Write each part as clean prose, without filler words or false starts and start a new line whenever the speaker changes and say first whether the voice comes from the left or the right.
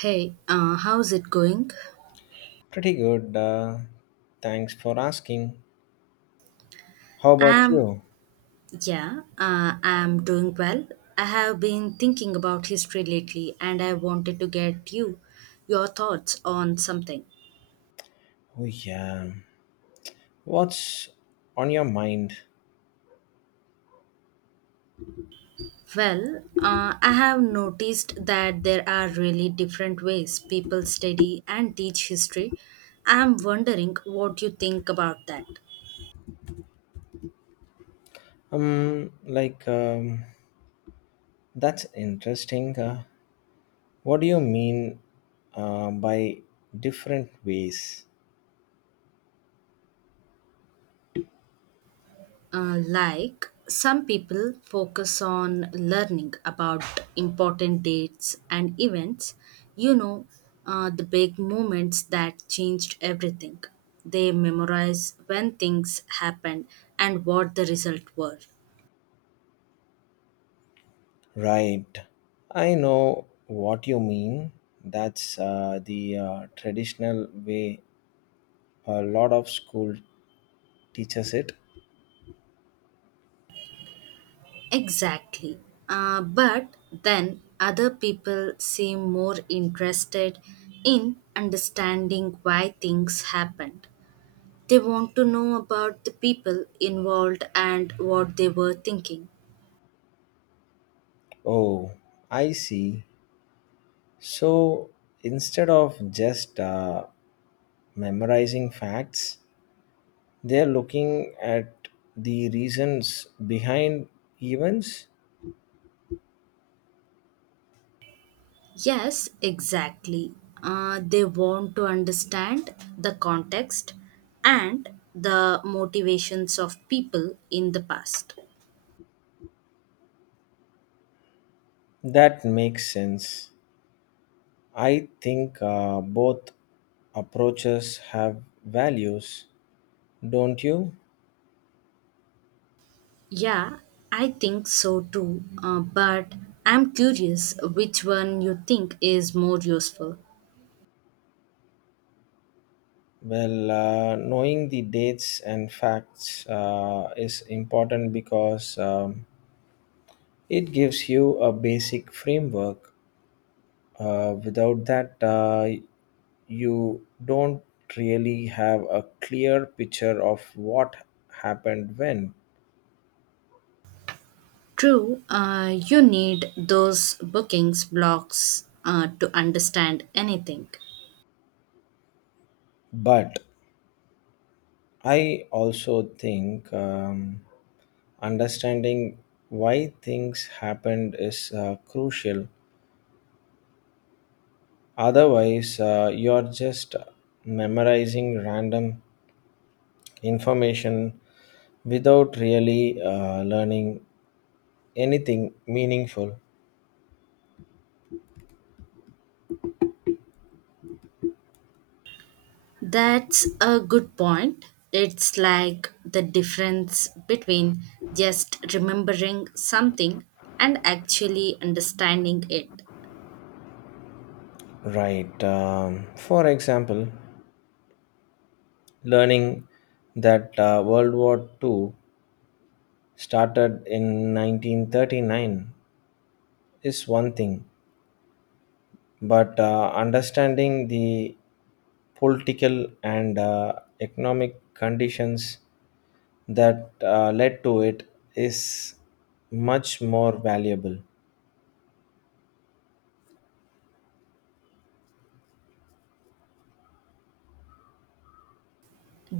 right: Hey, how's it going?
left: Pretty good. Thanks for asking. How about
right: Um,
left: you?
right: yeah, I'm doing well. I have been thinking about history lately and I wanted to get you your thoughts on something.
left: Oh yeah. What's on your mind?
right: Well, I have noticed that there are really different ways people study and teach history. I'm wondering what you think about that.
left: Um, like um, that's interesting. What do you mean by different ways?
right: Like some people focus on learning about important dates and events, you know, the big moments that changed everything. They memorize when things happened and what the result were.
left: Right. I know what you mean. That's the traditional way a lot of school teaches it.
right: Exactly. But then other people seem more interested in understanding why things happened. They want to know about the people involved and what they were thinking.
left: Oh, I see. So instead of just memorizing facts, they're looking at the reasons behind events.
right: Yes, exactly. They want to understand the context and the motivations of people in the past.
left: That makes sense. I think both approaches have values, don't you?
right: Yeah, I think so too. But I'm curious which one you think is more useful.
left: Well, knowing the dates and facts is important because it gives you a basic framework. Without that, you don't really have a clear picture of what happened when.
right: True, you need those bookings blocks to understand anything.
left: But I also think understanding why things happened is crucial. Otherwise, you're just memorizing random information without really learning anything meaningful.
right: That's a good point. It's like the difference between just remembering something and actually understanding it.
left: Right. For example, learning that World War Two started in 1939 is one thing, but understanding the political and economic conditions that led to it is much more valuable.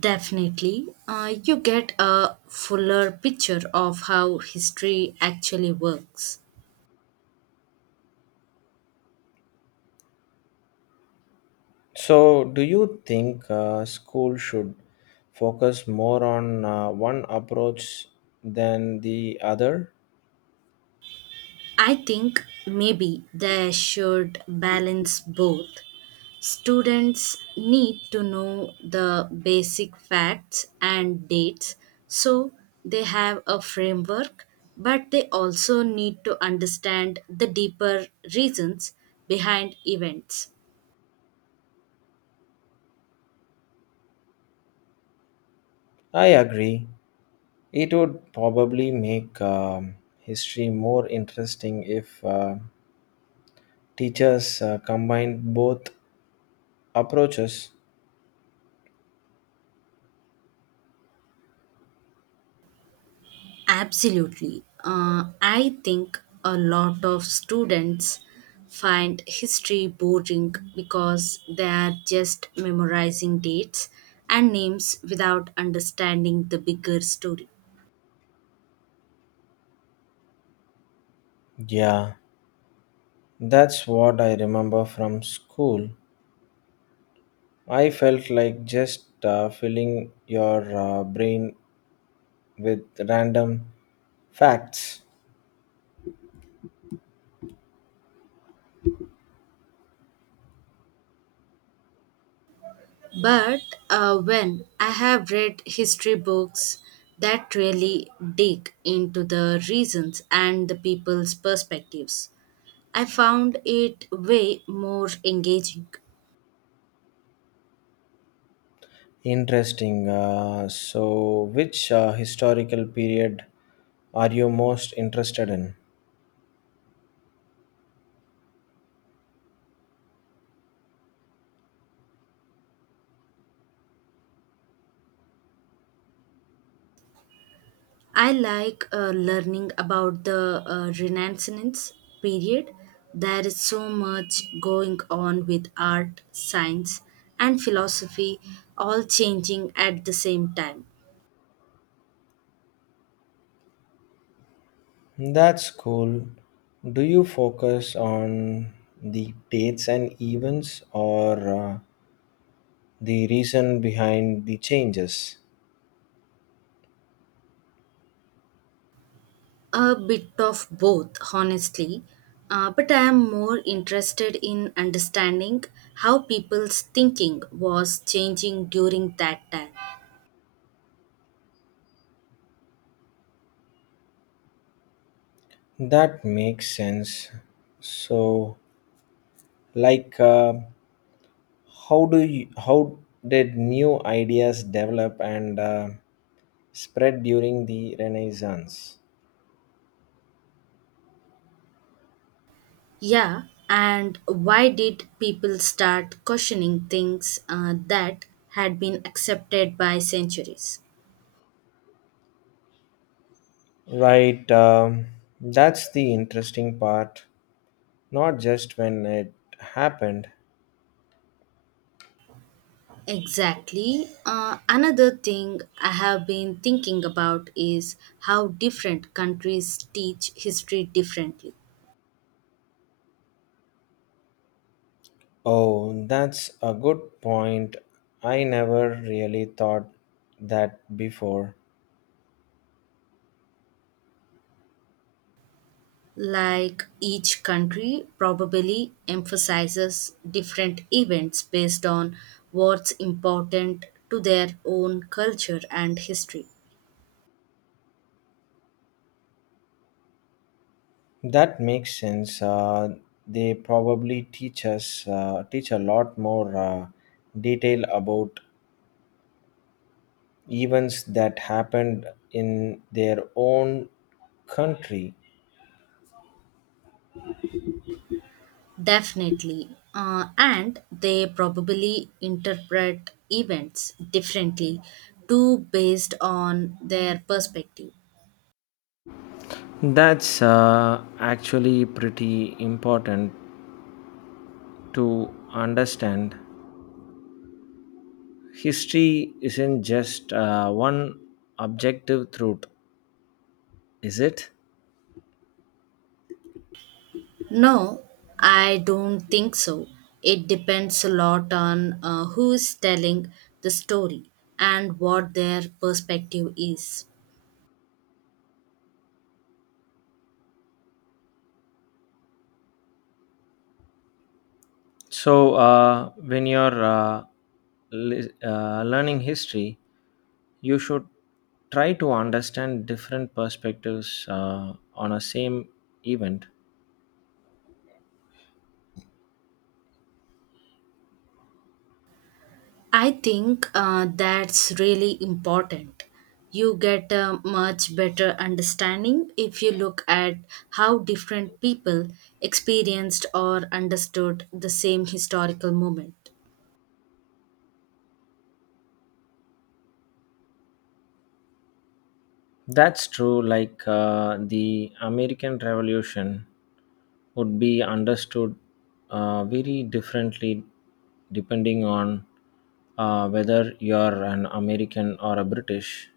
right: Definitely, you get a fuller picture of how history actually works.
left: So, do you think school should focus more on one approach than the other?
right: I think maybe they should balance both. Students need to know the basic facts and dates so they have a framework, but they also need to understand the deeper reasons behind events.
left: I agree. It would probably make history more interesting if teachers combined both approaches.
right: Absolutely. I think a lot of students find history boring because they are just memorizing dates and names without understanding the bigger story.
left: Yeah, that's what I remember from school. I felt like just filling your brain with random facts.
right: But when I have read history books that really dig into the reasons and the people's perspectives, I found it way more engaging.
left: Interesting. So, which historical period are you most interested in?
right: I like learning about the Renaissance period. There is so much going on with art, science, and philosophy, all changing at the same time.
left: That's cool. Do you focus on the dates and events or the reason behind the changes?
right: A bit of both, honestly. But I am more interested in understanding how people's thinking was changing during that time.
left: That makes sense. So, like, how did new ideas develop and spread during the Renaissance?
right: Yeah, and why did people start questioning things that had been accepted by centuries?
left: Right. That's the interesting part. Not just when it happened.
right: Exactly. Another thing I have been thinking about is how different countries teach history differently.
left: Oh, that's a good point. I never really thought that before.
right: Like each country probably emphasizes different events based on what's important to their own culture and history.
left: That makes sense. They probably teach a lot more detail about events that happened in their own country.
right: Definitely. And they probably interpret events differently too based on their perspective.
left: That's actually pretty important to understand. History isn't just one objective truth, is it?
right: No, I don't think so. It depends a lot on who is telling the story and what their perspective is.
left: So, when you're learning history, you should try to understand different perspectives on a same event.
right: I think that's really important. You get a much better understanding if you look at how different people experienced or understood the same historical moment.
left: That's true. Like the American Revolution would be understood very differently depending on whether you're an American or a British.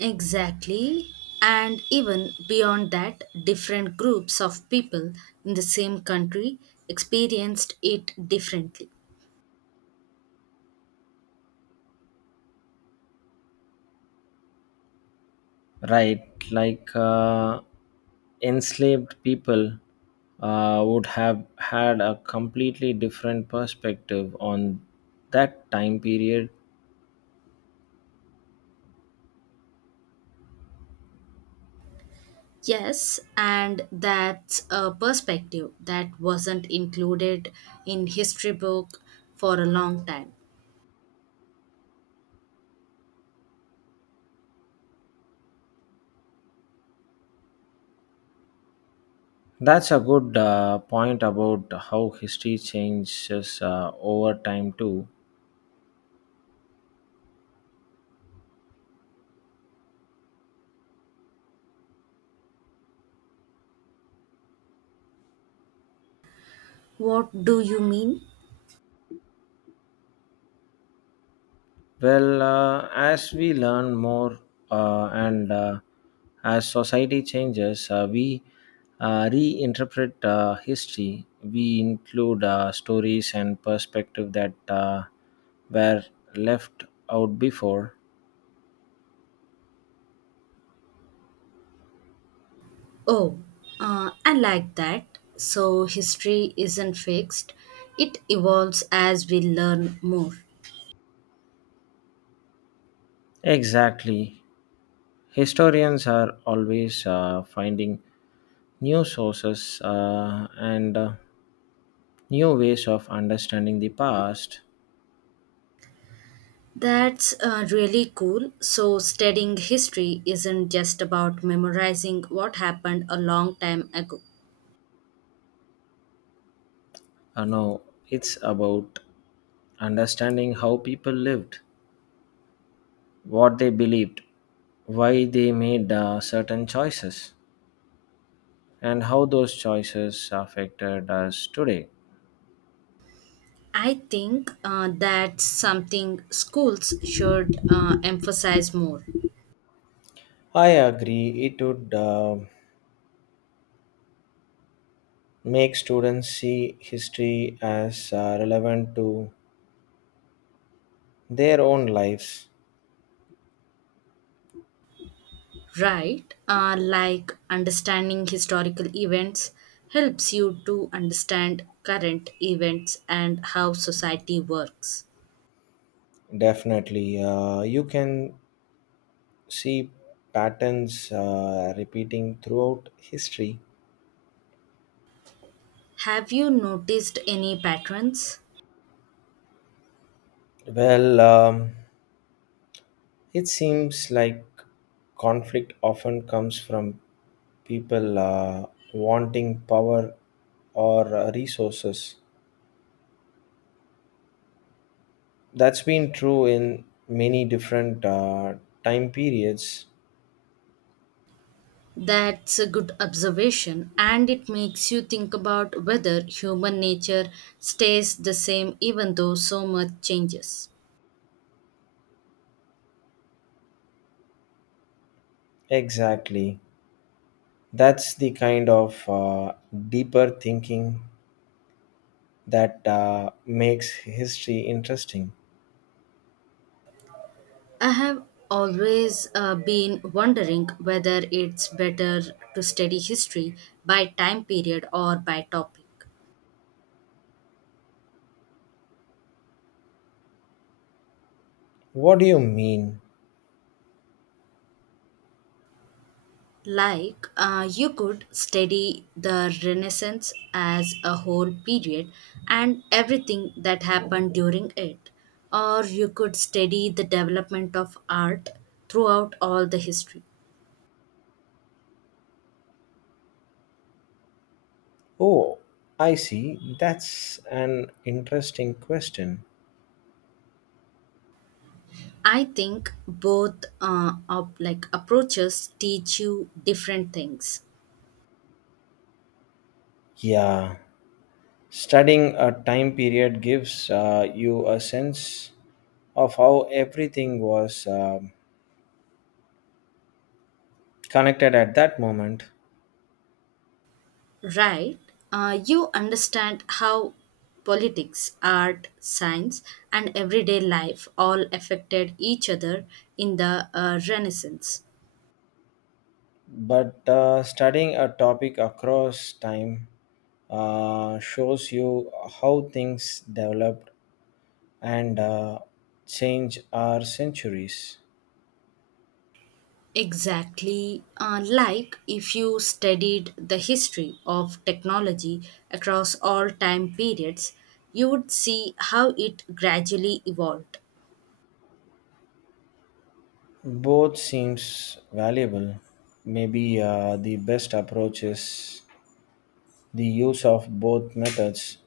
right: Exactly. And even beyond that, different groups of people in the same country experienced it differently.
left: Right, like enslaved people would have had a completely different perspective on that time period.
right: Yes, and that's a perspective that wasn't included in history book for a long time.
left: That's a good point about how history changes over time, too.
right: What do you mean?
left: Well, as we learn more and as society changes, we reinterpret history. We include stories and perspective that were left out before.
right: Oh, I like that. So history isn't fixed; it evolves as we learn more.
left: Exactly. Historians are always finding new sources and new ways of understanding the past.
right: That's really cool. So studying history isn't just about memorizing what happened a long time ago.
left: No, it's about understanding how people lived, what they believed, why they made certain choices, and how those choices affected us today.
right: I think that's something schools should emphasize more,
left: I agree. It would make students see history as relevant to their own lives.
right: right? Like understanding historical events helps you to understand current events and how society works.
left: Definitely. You can see patterns repeating throughout history.
right: Have you noticed any patterns?
left: Well, it seems like conflict often comes from people wanting power or resources. That's been true in many different time periods.
right: That's a good observation, and it makes you think about whether human nature stays the same even though so much changes.
left: Exactly. That's the kind of deeper thinking that makes history interesting.
right: I have always been wondering whether it's better to study history by time period or by topic.
left: What do you mean?
right: Like, you could study the Renaissance as a whole period and everything that happened during it, or you could study the development of art throughout all the history.
left: Oh, I see. That's an interesting question.
right: I think both like approaches teach you different things.
left: Yeah, studying a time period gives you a sense of how everything was connected at that moment.
right: Right, you understand how politics, art, science, and everyday life all affected each other in the Renaissance.
left: But studying a topic across time shows you how things developed and change our centuries.
right: Exactly, like if you studied the history of technology across all time periods, you would see how it gradually evolved.
left: Both seems valuable. Maybe the best approach is the use of both methods.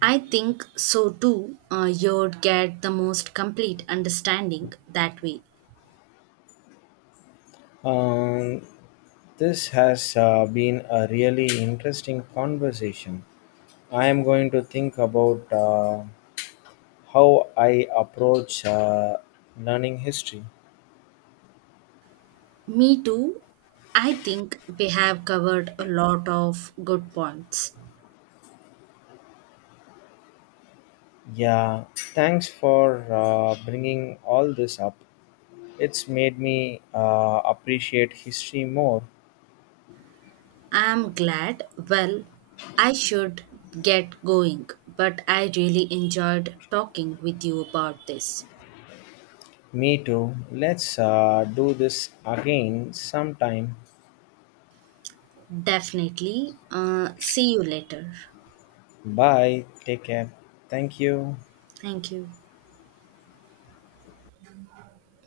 right: I think so too. You'd get the most complete understanding that way.
left: Um, this has been a really interesting conversation. I am going to think about how I approach learning history.
right: Me too. I think we have covered a lot of good points.
left: Yeah, thanks for bringing all this up. It's made me appreciate history more.
right: I'm glad. Well, I should get going, but I really enjoyed talking with you about this.
left: Me too. Let's do this again sometime.
right: Definitely. See you later.
left: Bye. Take care. Thank you.
right: Thank you.